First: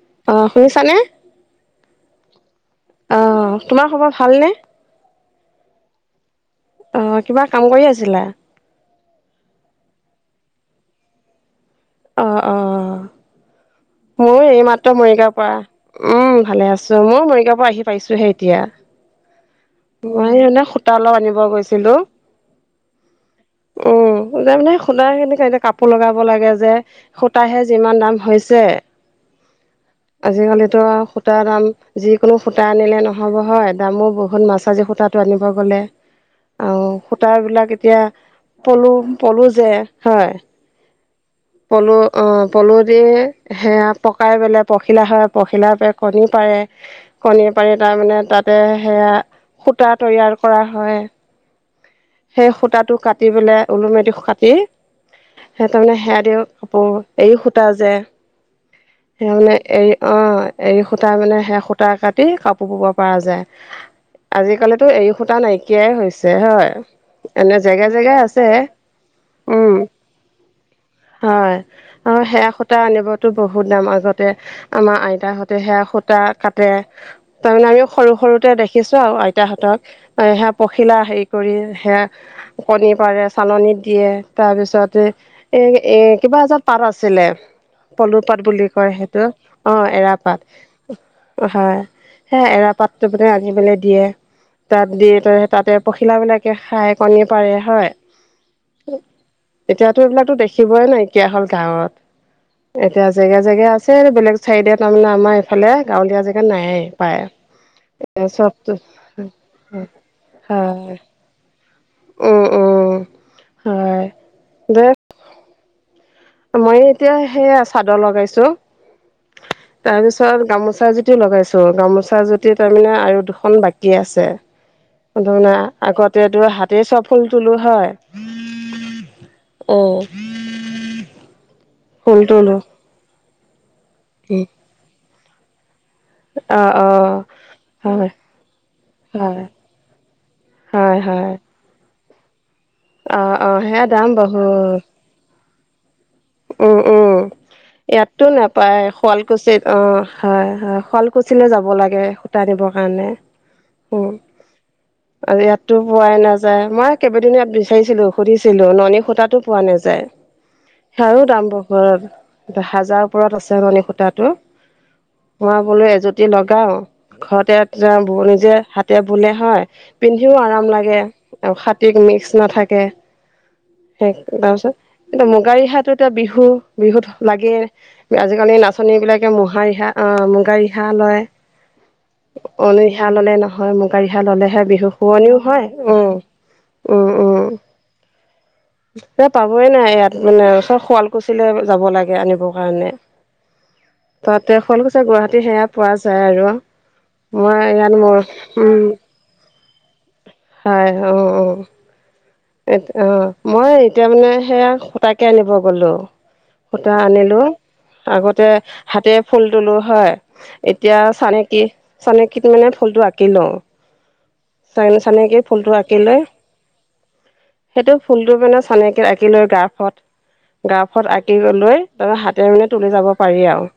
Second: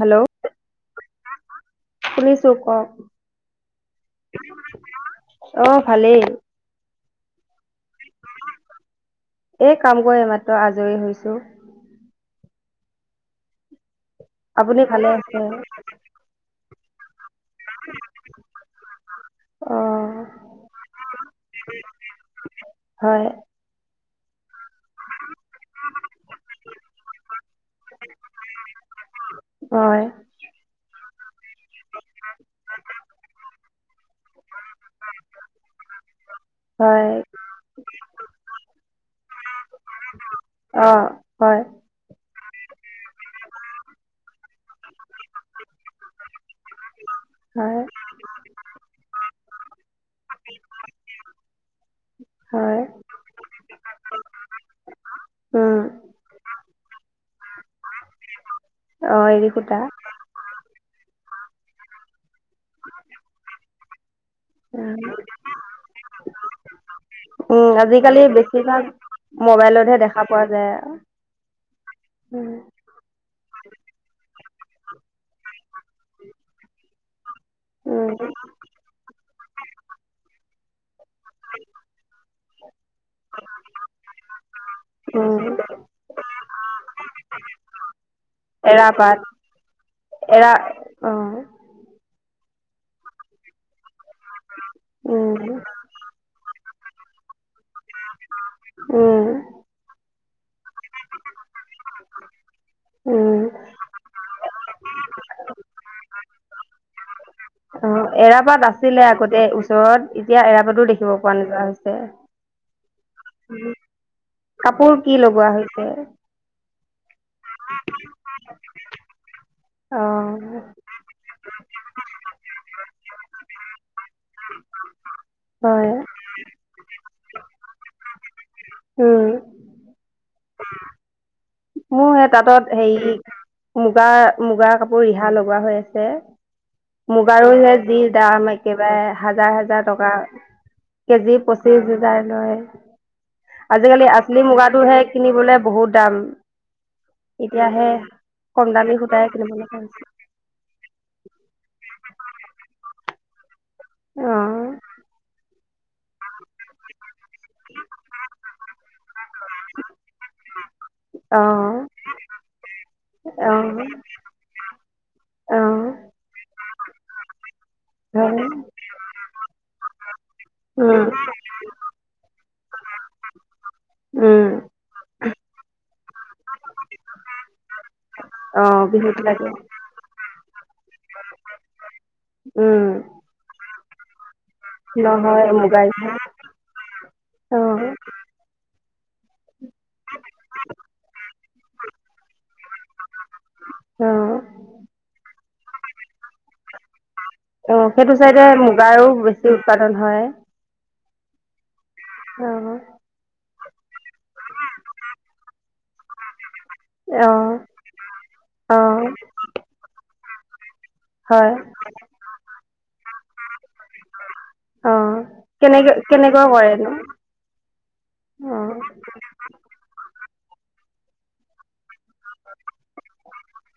Hello অ শুনিছা নে। শুনিছো ক তোমাৰ খবৰ ভালনে অ ভালেই, অ কিবা কাম কৰি আছিলা। এই কাম কৰি মাত্ৰ আজৰি হৈছো। অ অ মোৰ আপুনি এইমাত্ৰ ভালে মৰিগাঁৱ আছে পৰা। উম ভালে আছো মই মৰিগাঁৱৰ পৰা আহি পাইছোহে এতিয়া। অ মই মানে সূতা অলপ আনিব গৈছিলো হয় উম তাৰ মানে। সূতা খিনি এ কাপোৰ লগাব লাগে যে সূতাহে যিমান দাম হৈছে। হয়। আজিকালিতো সূতাৰ দাম যিকোনো সূতা আনিলে নহ'ব হয় দামো বহুত মাছ কাজি সূতাটো আনিব গ'লে। আৰু হয় সূত বিলাক এতিয়া পলু পলু যে হয়। অ হয়। অঁ পলু দি সেয়া পকাই পেলাই পখিলা হয় পখিলা পৰা কণী পাৰে- কণী পাৰে হয় তাৰমানে তাতে সেয়া- সূতা তৈয়াৰ কৰা হয়, সেই হয় সূতাটো কাটি পেলায় - ওলু মেটি কাটি- সেই উম তাৰ মানে সেয়া দিওঁ কাপোৰ এ সূতা যে- অ সেই এৰি মানে সূতা এৰী অ এৰী সূতা মানে সেই সূতা কাটি কাপোৰ বব পৰা যায়। আজিকালিতো উম এৰী সূতা নাইকিয়াই হৈছে হয়, এনে উম জেগাই আজিকালি জেগাই আছে। বেছিভাগ উম মোবাইলতহে দেখা পোৱা যায়। তে- হয়, অ সেয়া- সূতা আনিবতো বহুত দাম আগতে আমাৰ আইতাহঁতে সে সূতা কাটে। তাৰমানে আমিও উম সৰু সৰুতে দেখিছো আৰু আইতাহঁতক সেয়া পখিলা হেৰি- কৰি সেয়া কণী পাৰে চালনী দিয়ে তাৰপিছতে- উম এ এ কিবা এটা পাত আছিলে। পলু পাট বুলি কয় এৰাপাত সেইটো অ এৰা পাট। অ হয়, সে এৰা পাতটো মানে আনি পেলাই দিয়ে। তাত দি ত উম তাতে পখিলা বিলাকে খাই কণী পাৰে হয়। উম। এতিয়াতো এইবিলাকো দেখিবই নাইকিয়া হ'ল গাঁৱত, এতিয়া জেগা উম জেগা আছে বেলেগ- চাৰিদিয়ে তাৰমানে আমাৰ এইফালে গাঁৱলীয়া জেগাত নাই প্ৰায়। অ এৰাপাত আছিলে আগতে ওচৰত এতিয়া এৰাপাতো হয় দেখিব পোৱা নোযোৱা হৈছে। উম উম হয়। দে কাপোৰ কি লগোৱা হৈছে? মই এতিয়া সেয়া চাদৰ লগাইছো, অ তাৰপিছত গামোচা এ- জুতি লগাইছো গামোচা যুতি তাৰমানে আৰু দুখন বাকী আছে। ফুল‌তো মানে হয় আগতেতো হাতেই চব ফুল তুলো হয়। উম। উম। মোৰ ফুল সেই তোলো তাঁতত হেৰি, মুগাৰ মুগাৰ কাপোৰ ৰিহা লগোৱা হৈ আছে। অ', অ'। মুগাৰু হে যি হয় দাম একেবাৰে হয় হাজাৰ হাজাৰ টকা। হয় হয়। হজাৰ লয়, অ অ সেয়া আজিকালি দাম আচলি বহুত মুগাটোহে কিনিবলৈ বহুত দাম। উম, উম, এতিয়াহে ইয়াতটো কম নাপায় দামী সূতাই কিনিব শুৱালকুছিত লগা হৈছে অ'। হয় হয় শুৱলকুছিলৈ যাব লাগে সূতা আনিবৰ কাৰণে। উম, অ আৰু ইয়াতো পোৱাই নাযায় মই- কেইবদিন ইয়াত বিচাৰিছিলো সুধিছিলো ননী সূতাতো পোৱা নাযায়। সেইবাৰো দাম অ বহুত হাজাৰ ওপৰত আছে ননী অ সূতাটো। মই বোলো অ এজুতি লগাও, ঘৰতে বম হয় নিজে হাত হাতে বোলে হয়, পিন্ধিও আৰাম লাগে। উম আৰু হাতীক মিক্স নাথাকে, সেই উম তাৰপিছত কিন্তু মুগা ৰিহাত এতিয়া টো বিহু, বিহুত লাগে আজিকালি অ নাচনী বিহুত বিলাকে লাগে মুগা ৰিহা। অ' মুগা ৰিহা লয়, অন উম ৰিহা ল'লে নহয় মুগা ৰিহা ল'লে বিহু শুৱনিও নহয় হয়, মুগাৰ উম, বিহু। উম, উম। অ এ পাবই নাই এইয়াত মানে চব শুৱালকুছিলৈ যাব লাগে আনিবৰ কাৰণে অ তাত তে শুৱালকুছি, গুৱাহাটী সেয়া পোৱা যায় আৰু মই অ' ইয়াত সেইটো মোৰ চাইডে উম মুগাৰো বেছি উৎপাদন হয়। হয় অ অ অ এ অ মই এতিয়া মানে সেয়া সূতাকে আনিব গ'লো। সূতা অ আনিলো আগতে অ হাতেৰে ফুল তুলো হয়। এতিয়া হয় চানেকী চানেকীত মানে ফুলটো আঁকি লওঁ। চা অ চানেকিত ফুলটো কেনেকে আঁকি লৈ। [unintelligible] সেইটো ফুলটো অ মানে চানেকীত আঁকি লৈ গাফত গাফত আঁকি লৈ তাৰ হাতে মানে তুলি যাব পাৰি আৱ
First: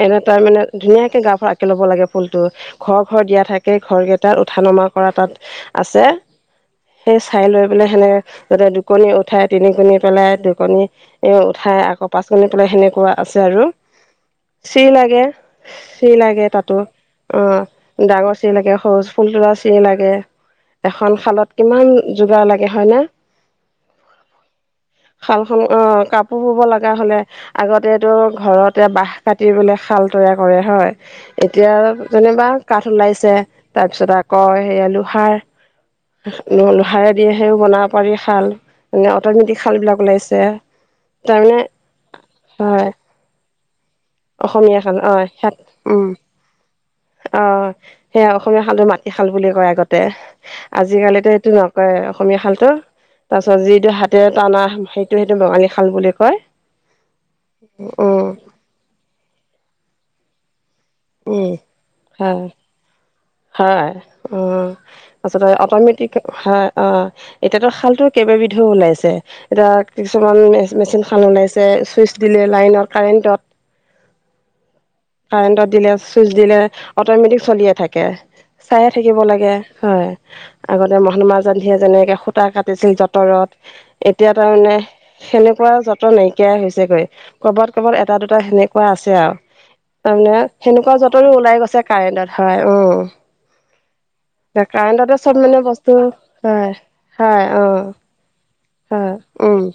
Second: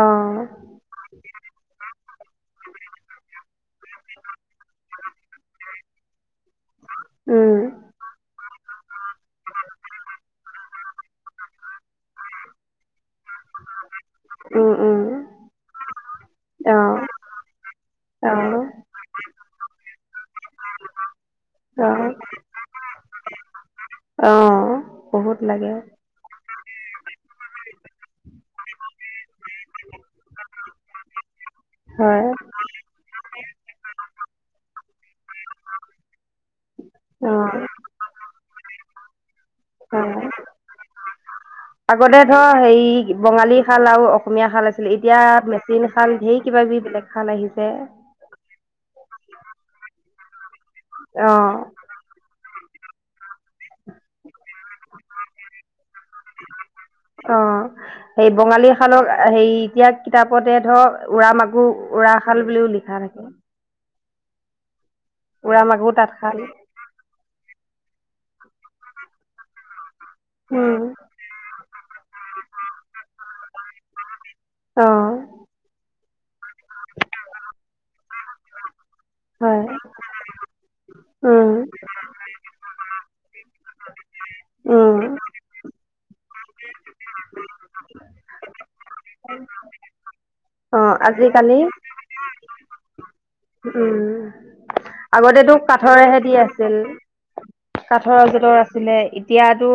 অ এনে তাই মানে ধুনীয়াকে গাফত আঁকি ল'ব লাগে ফুলটো ঘৰ ঘৰ দিয়া থাকে ঘৰ কেইটাত উঠা নমা কৰা তাত আছে সেই চাই উম লৈ পেলাই সেনেকে যাতে দুকণী উঠাই তিন কণী পেলাই দুকণী এ উঠাই আকৌ পাচনি পেলাই সেনেকুৱা আছে আৰু উম চি উম লাগে। চি লাগে অ তাতো অ অ ডাঙৰ চি লাগে সৰু ফুল তুলা চি লাগে এখন শাল কিমান অ যোগাৰ লাগে হয় না অ বহুত শালখন লাগে অ কাপ কাপোৰ বব লগা হ'লে আগতেটো ঘৰতে বাহ কাটি বলে শাল তৈয়াৰ কৰে হয়। এতিয়া হয় যেনিবা কাঠ ওলাইছে তাৰপিছত আকৌ হেৰি আ লোহাৰ লোহাৰে অ দিয়ে সেয়ো বনাব পাৰি শাল এ অটমেটিক শাল বিলাক অ ওলাইছে। তাৰমানে আগতে ধৰ হয় হেৰি বঙালী শাল আৰু অসমীয়া শাল আছিলে অ এতিয়া সেয়াত মেচিন উম শাল ধেৰ কিবা কিবি বেলেগ শাল অ আহিছে। সেয়া অসমীয়া শালটো মাটিশাল বুলি কয় আগতে আজিকালিতো এইটো অঁ কয় অসমীয়া শালতো তাৰপিছত যি এইটো হাতে টানা সেইটো সেইটো বাঙালী শাল বুলি কয় উম শালক হেৰি এতিয়া কিতাপতে ধৰক উৰা উম মাকুৰ উৰাশাল হয় বুলিও লিখা থাকে। হয় উম তাৰপিছত উৰা মাকো অটমেটিক তাঁতশাল হয় অ' এতিয়াতো শালতো কেইবাবিধও ওলাইছে এতিয়া কিছুমান মে মেচিন শাল ওলাইছে ছুইচ দিলে লাইনত কাৰেণ্টত। অ কাৰেণ্টত দিলে চুইচ দিলে অট'মেটিক চলিয়ে থাকে। চাইয়ে থাকিব লাগে হয়। আগতে মহাত্মা গান্ধীয়ে যেনেকে সূতা কাটিছিল যঁতৰত এতিয়া তাৰমানে সেনেকুৱা যঁতৰ নাইকিয়াই হৈছেগৈ ক'বাত ক'বাত এটা দুটা সেনেকুৱা আছে আৱ তাৰমানে অঁ সেনেকুৱা যঁতৰো আজিকালি ওলাই গৈছে কাৰেণ্টত হয় উম উম কাৰেণ্টতে চব আগতেটো মানে বস্তু কাঠৰহে দি হয় আছিল। হয় অঁ কাঠৰ যঁতৰ আছিলে হয় উম, এতিয়াতো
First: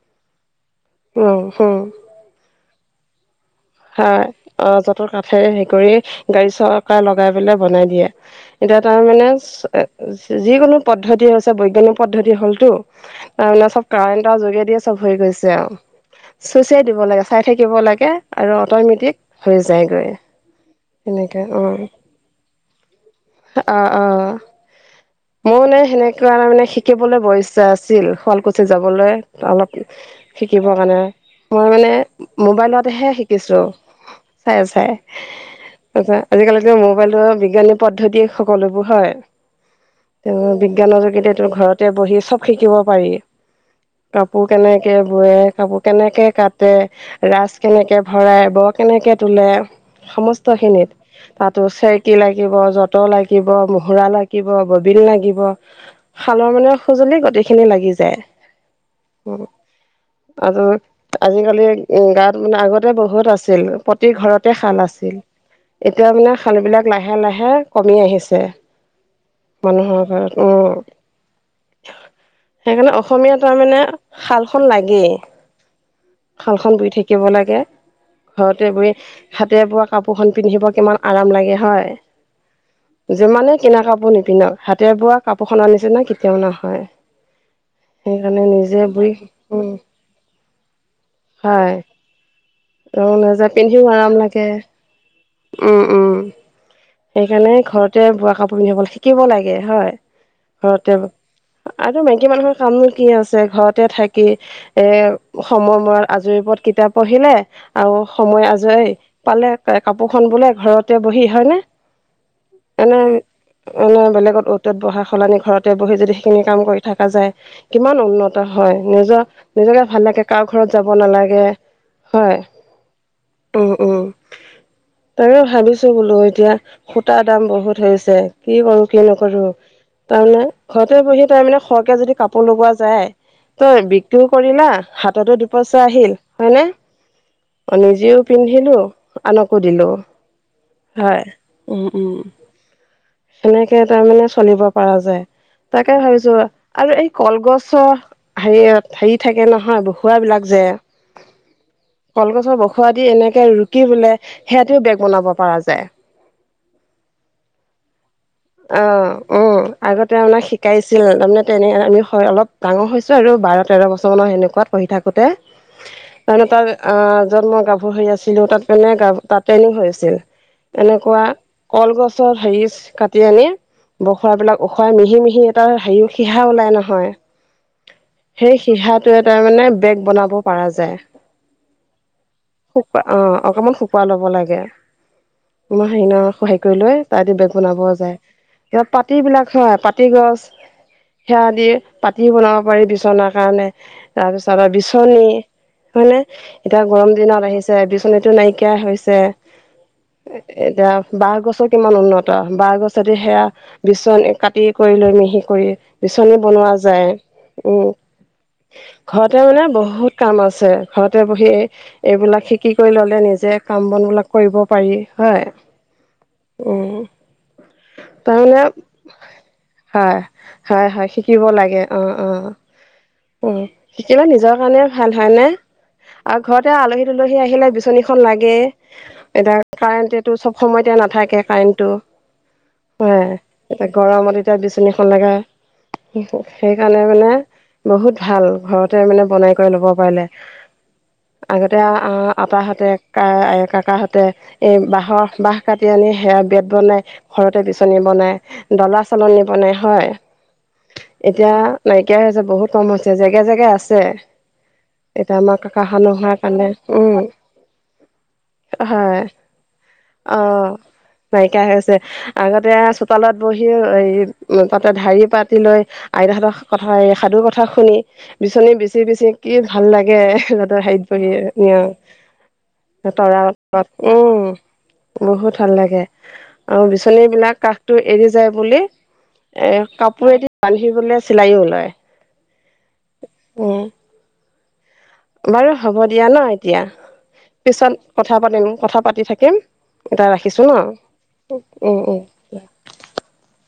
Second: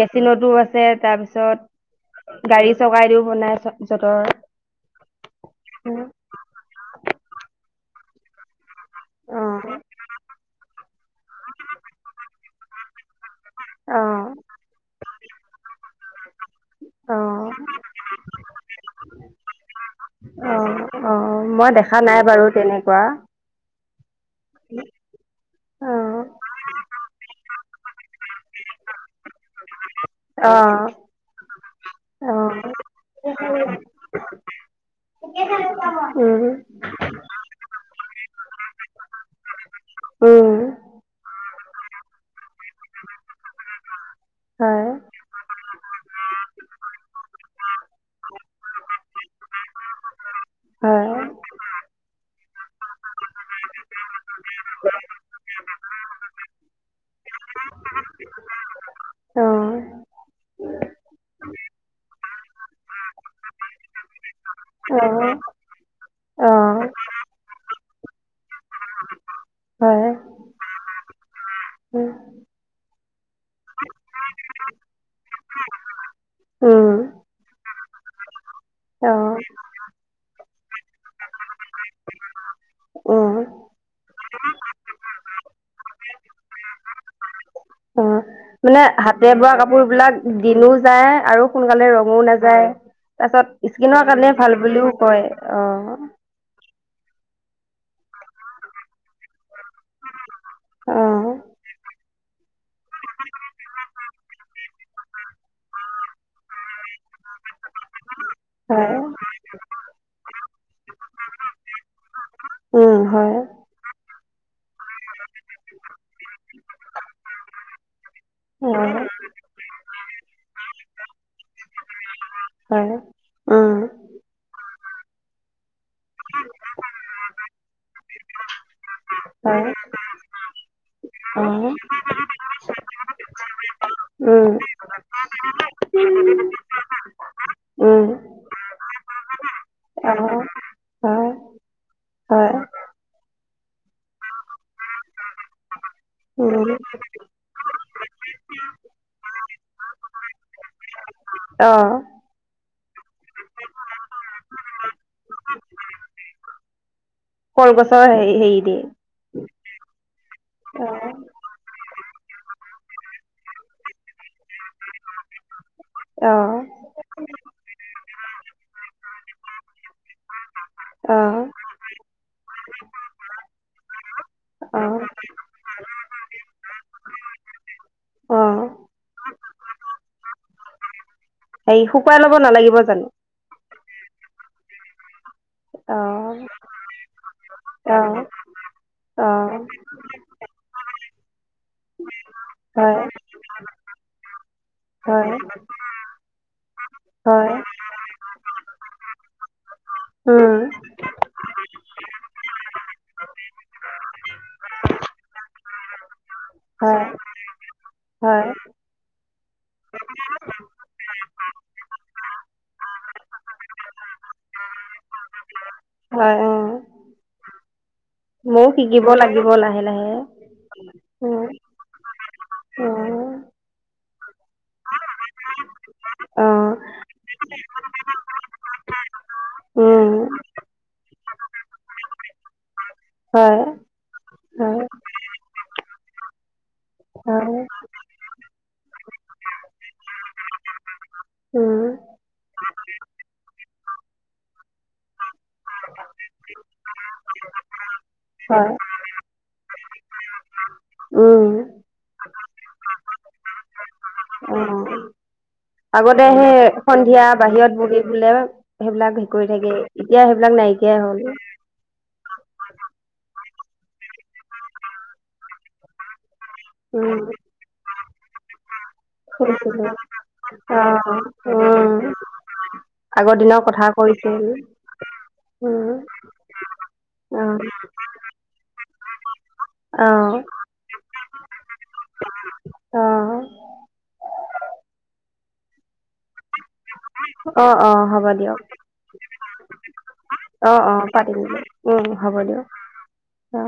মেচিনতো আছে উম, উম। তাৰপিছত গাড়ী চকাই দিওঁ বনাই। হয় যঁতৰ অ যতৰ কাঠে হেৰি অ', কৰি গাড়ী চকা লগাই পেলাই বনাই দিয়ে। এতিয়া তাৰ মানে অ', যিকোনো পদ্ধতি হৈছে বৈজ্ঞানিক পদ্ধতি হ'লটো। তাৰ মানে চব অ', কাৰেণ্টৰ যোগেদিয়ে চব হৈ গৈছে চুইচহে দিব লাগে চাই থাকিব লাগে। আৰু অট'মেটিক হৈ যায়গৈ। অ', অ' মই দেখা নাই বাৰু তেনেকুৱা। অ', অ' মইও মানে অ', সেনেকুৱা তাৰ মানে সিক শিকিবলে বৰ ইচ্ছা আছিল। শুৱালকুছি যাবলৈ অলপ শিকিবৰ অ', কাৰণে, মই মানে অ', মোবাইলতহে শিকিছো। চাই, চাই। তাৰপিছত উম, আজিকালিটো মোবাইলটো বিজ্ঞানী পদ্ধতিয়ে সকলোবোৰ হয়। উম, তহ বিজ্ঞানৰ যোগেদি ঘৰত তে বহি চব শিকিব পাৰি, কাপোৰ হয়, কেনেকে বয়ে কেনেকে কাটে, ৰাচ কেনেকে ভৰাই, ব' কেনেকে তোলে সমস্ত খিনিত হয়, তাতো চেৰেকি লাগিব, যত ত লাগিব, মুহুৰা লাগিব, ববিন লাগিব। শালৰ মানে সঁজুলি গোটেইখিনি লাগি যায়। অ। আৰু আজিকালি গাঁৱত মানে, আগতে বহুত আছিল, প্ৰতি ঘৰতে শাল আছিল। এতিয়া মানে অ', শালবিলাক অ', লাহে লাহে কমি আহিছে, মানুহৰ হয়, ঘৰত অ। উম, সেইকাৰণে অসমীয়া তাৰ মানে শালখন লাগেই। শালখন ধুই উম, থাকিব লাগে। ঘৰতে বহি অ', হাতে বোৱা কাপোৰখন পিন্ধিব কিমান আৰাম লাগে হয়। উম, যিমানে কিনা কাপোৰ নিপিন্ধক হাতেৰে বোৱা কাপোৰখনৰ নিছিনা কেতিয়াও নহয়। অ'। সেইকাৰণে নি মানে হাতেৰে বোৱা কাপোৰ বিলাক দিনো যায় আৰু হয় সোনকালে ৰঙো নাযায়। ৰং নাযায় তাৰপিছত পিন্ধিও স্কিনৰ আৰাম কাৰণে লাগে ভাল বুলিও কয়, উম উম অ'। সেইকাৰণে ঘৰতে বোৱা কাপোৰ পিন্ধিব লাগে, শিকিব লাগে হয়। ঘৰতে বো, অ', আৰু মাইকী মানুহৰ কামনো কি আছে ঘৰত তে থাকি এ সময় মূৰত আজৰি পৰত কিতাপ পঢ়িলে আৰু সময় আজৰি হয়, পালে কাপোৰখন বোলে ঘৰতে বহি হয় নে? উম, এনেই হয়, মানে বেলেগত অত-তত বহা সলনি, ঘৰতে বহি যদি সেইখিনি কাম কৰি থকা যায় কিমান উন্নত হয়, অ'। নিজৰ-নিজকে ভাল লাগে কাৰো ঘৰত যাব নালাগে। হয় হয়। উম, উম তাকে ভাবিছো বোলো এতিয়া সূতা দাম বহুত হৈছে। কি কৰো, কি নকৰো হয় তাৰমানে ঘৰতে বহি তাৰমানে আহ সৰহকে যদি কাপোৰ লগোৱা যায় ত' বিক্ৰীও উম কৰিলা, হাততো দু-পইচা আহিল হয়নে। অ' উম নিজেও পিন্ধিলো, আনকো দিলো, আহ হয়। উম উম হয় সেনেকে তাৰমানে চলিব পৰা যায় তাকে ভাবিছো উম আৰু এই কলগছৰ হেৰি হেৰি থাকে নহয় বহুৱা বিলাক যে অ কলগছৰ বখুৱা দি এনেকে ৰুকি বোলে সেইয়া দিও বেগ বনাব পৰা যায়। কলগছৰ হেৰি হেৰি দি অ অ। আগতে আমাক অ শিকাইছিল তাৰমানে তেনে আমি হয় অলপ ডাঙৰ হৈছোঁ আৰু বাৰ তেৰ বছৰমানৰ সেনেকুৱাত পঢ়ি থাকোঁতে অ তাৰমানে তাত আহ, যত মই কপোৰ ধুই আছিলো, তাত মানে কা-তাত ট্ৰেইনিং হৈ আছিল। এনেকুৱা কলগছৰ সেৰিছ কাট টি আনি বখৰা বিলাক অ উখহাই মিহি-মিহি এটা হেৰি, সিহা ওলাই নহয়। অ সেই সিহাটোৱে এটাৰ মানে, বেগ বনাব পাৰা যায়। হেৰি শুকুৱাই ল'ব নালাগিব শুক জানো অ অকমান শু পোৱা ল'ব লাগে মই অ হেৰি ন সহায় কৰি লৈ তাই এতিয়া বেগ বনাব অ যায় ইয়াত পাতি অ বিলাক হা পাতি গছ সেৱা দিয়ে পাতি বনাব পাৰি হয় বিচনাৰ কাৰণে তাৰপিছত আৰু বিচনী হয় হয় নে এতিয়া গৰম দিনত হয় আহিছে বিচনীটো নাইকিয়া হৈছে উম এতিয়া বাঁহ গছৰ কিমান উন্নত বাহ গছ যদি সেয়া বিচনী কাটি কৰি লৈ মিহি কৰি বিচনী বনোৱা হয় যায়। উম হয় ঘৰতে মানে বহুত কাম আছে ঘৰতে বহি এইবিলাক শিকি কৰি ল'লে নিজে কাম বন বিলাক কৰিব পাৰি হয়। উম তাৰমানে ময়ো শিকিব লাগিব লাহে লাহে হয় হয় হয় শিকিব উম লাগে অ অ উম শিকিবা নিজৰ কাৰণে ভাল হয় নে আও অ ঘৰতে আলহী তুলহী আহিলে বিচনীখন লাগে এতিয়া উম কাৰেণ্টেটো সব সময়তে নাথাকে কাৰেণ্টটো হয়ে, হয় এতিয়া গৰমত এতিয়া হয় বিচনীখন লাগে সেইকাৰণে মানে হয় বহুত ভাল ঘৰতে মানে বনাই কৰাই ল'ব পাৰিলে আগতে উম আহ আপাহঁতে কা এ কাকাহঁতে এ বাঁহৰ বাহ কাটি আনি সেয়া বেত বনাই ঘৰতে বিচনী হয় বনাই ডলা, চালনী বনায় হয় উম এতিয়া নাইকিয়া হৈছে বহুত কম হৈছে জেগাই জেগাই আছে অ এতিয়া আমাৰ কা আগতে সেই সন্ধিয়া বাহিৰত বহি বোলে সেইবিলাক হয় হেৰি কৰি থাকে এতিয়া সেইবিলাক অ', নাইকিয়াই হ'ল নাইকিয়া হৈ আছে আগতে আ চোতালত বহি আ এই তাতে ঢাৰি পাতি লৈ আইতাহঁতক কথাই উম সাধুৰ কথা শুনি বিচনী বিচি বিচি কি ভাল শুনিছিলো লাগে অ সিহঁতৰ হাইত বহিয়ে ঞ উম আগৰ তৰা দিনৰ কথা বাত কৈছিল উম বহুত ভাল উম লাগে আও বিচনী অ বিলাক কাষটো এৰি যায় বুলি এ কাপোৰেদি অ বান্ধিবলৈ চিলাইও ওলায় অহ বাৰু হ'ব দিয়া ন এতিয়া অ অ পিছত হ'ব কথা দিয়ক পাতিম কথা পাতি থাকিম এতিয়া ৰাখিছোঁ ন অ অ পাতিম উম হ'ব দিয়ক অ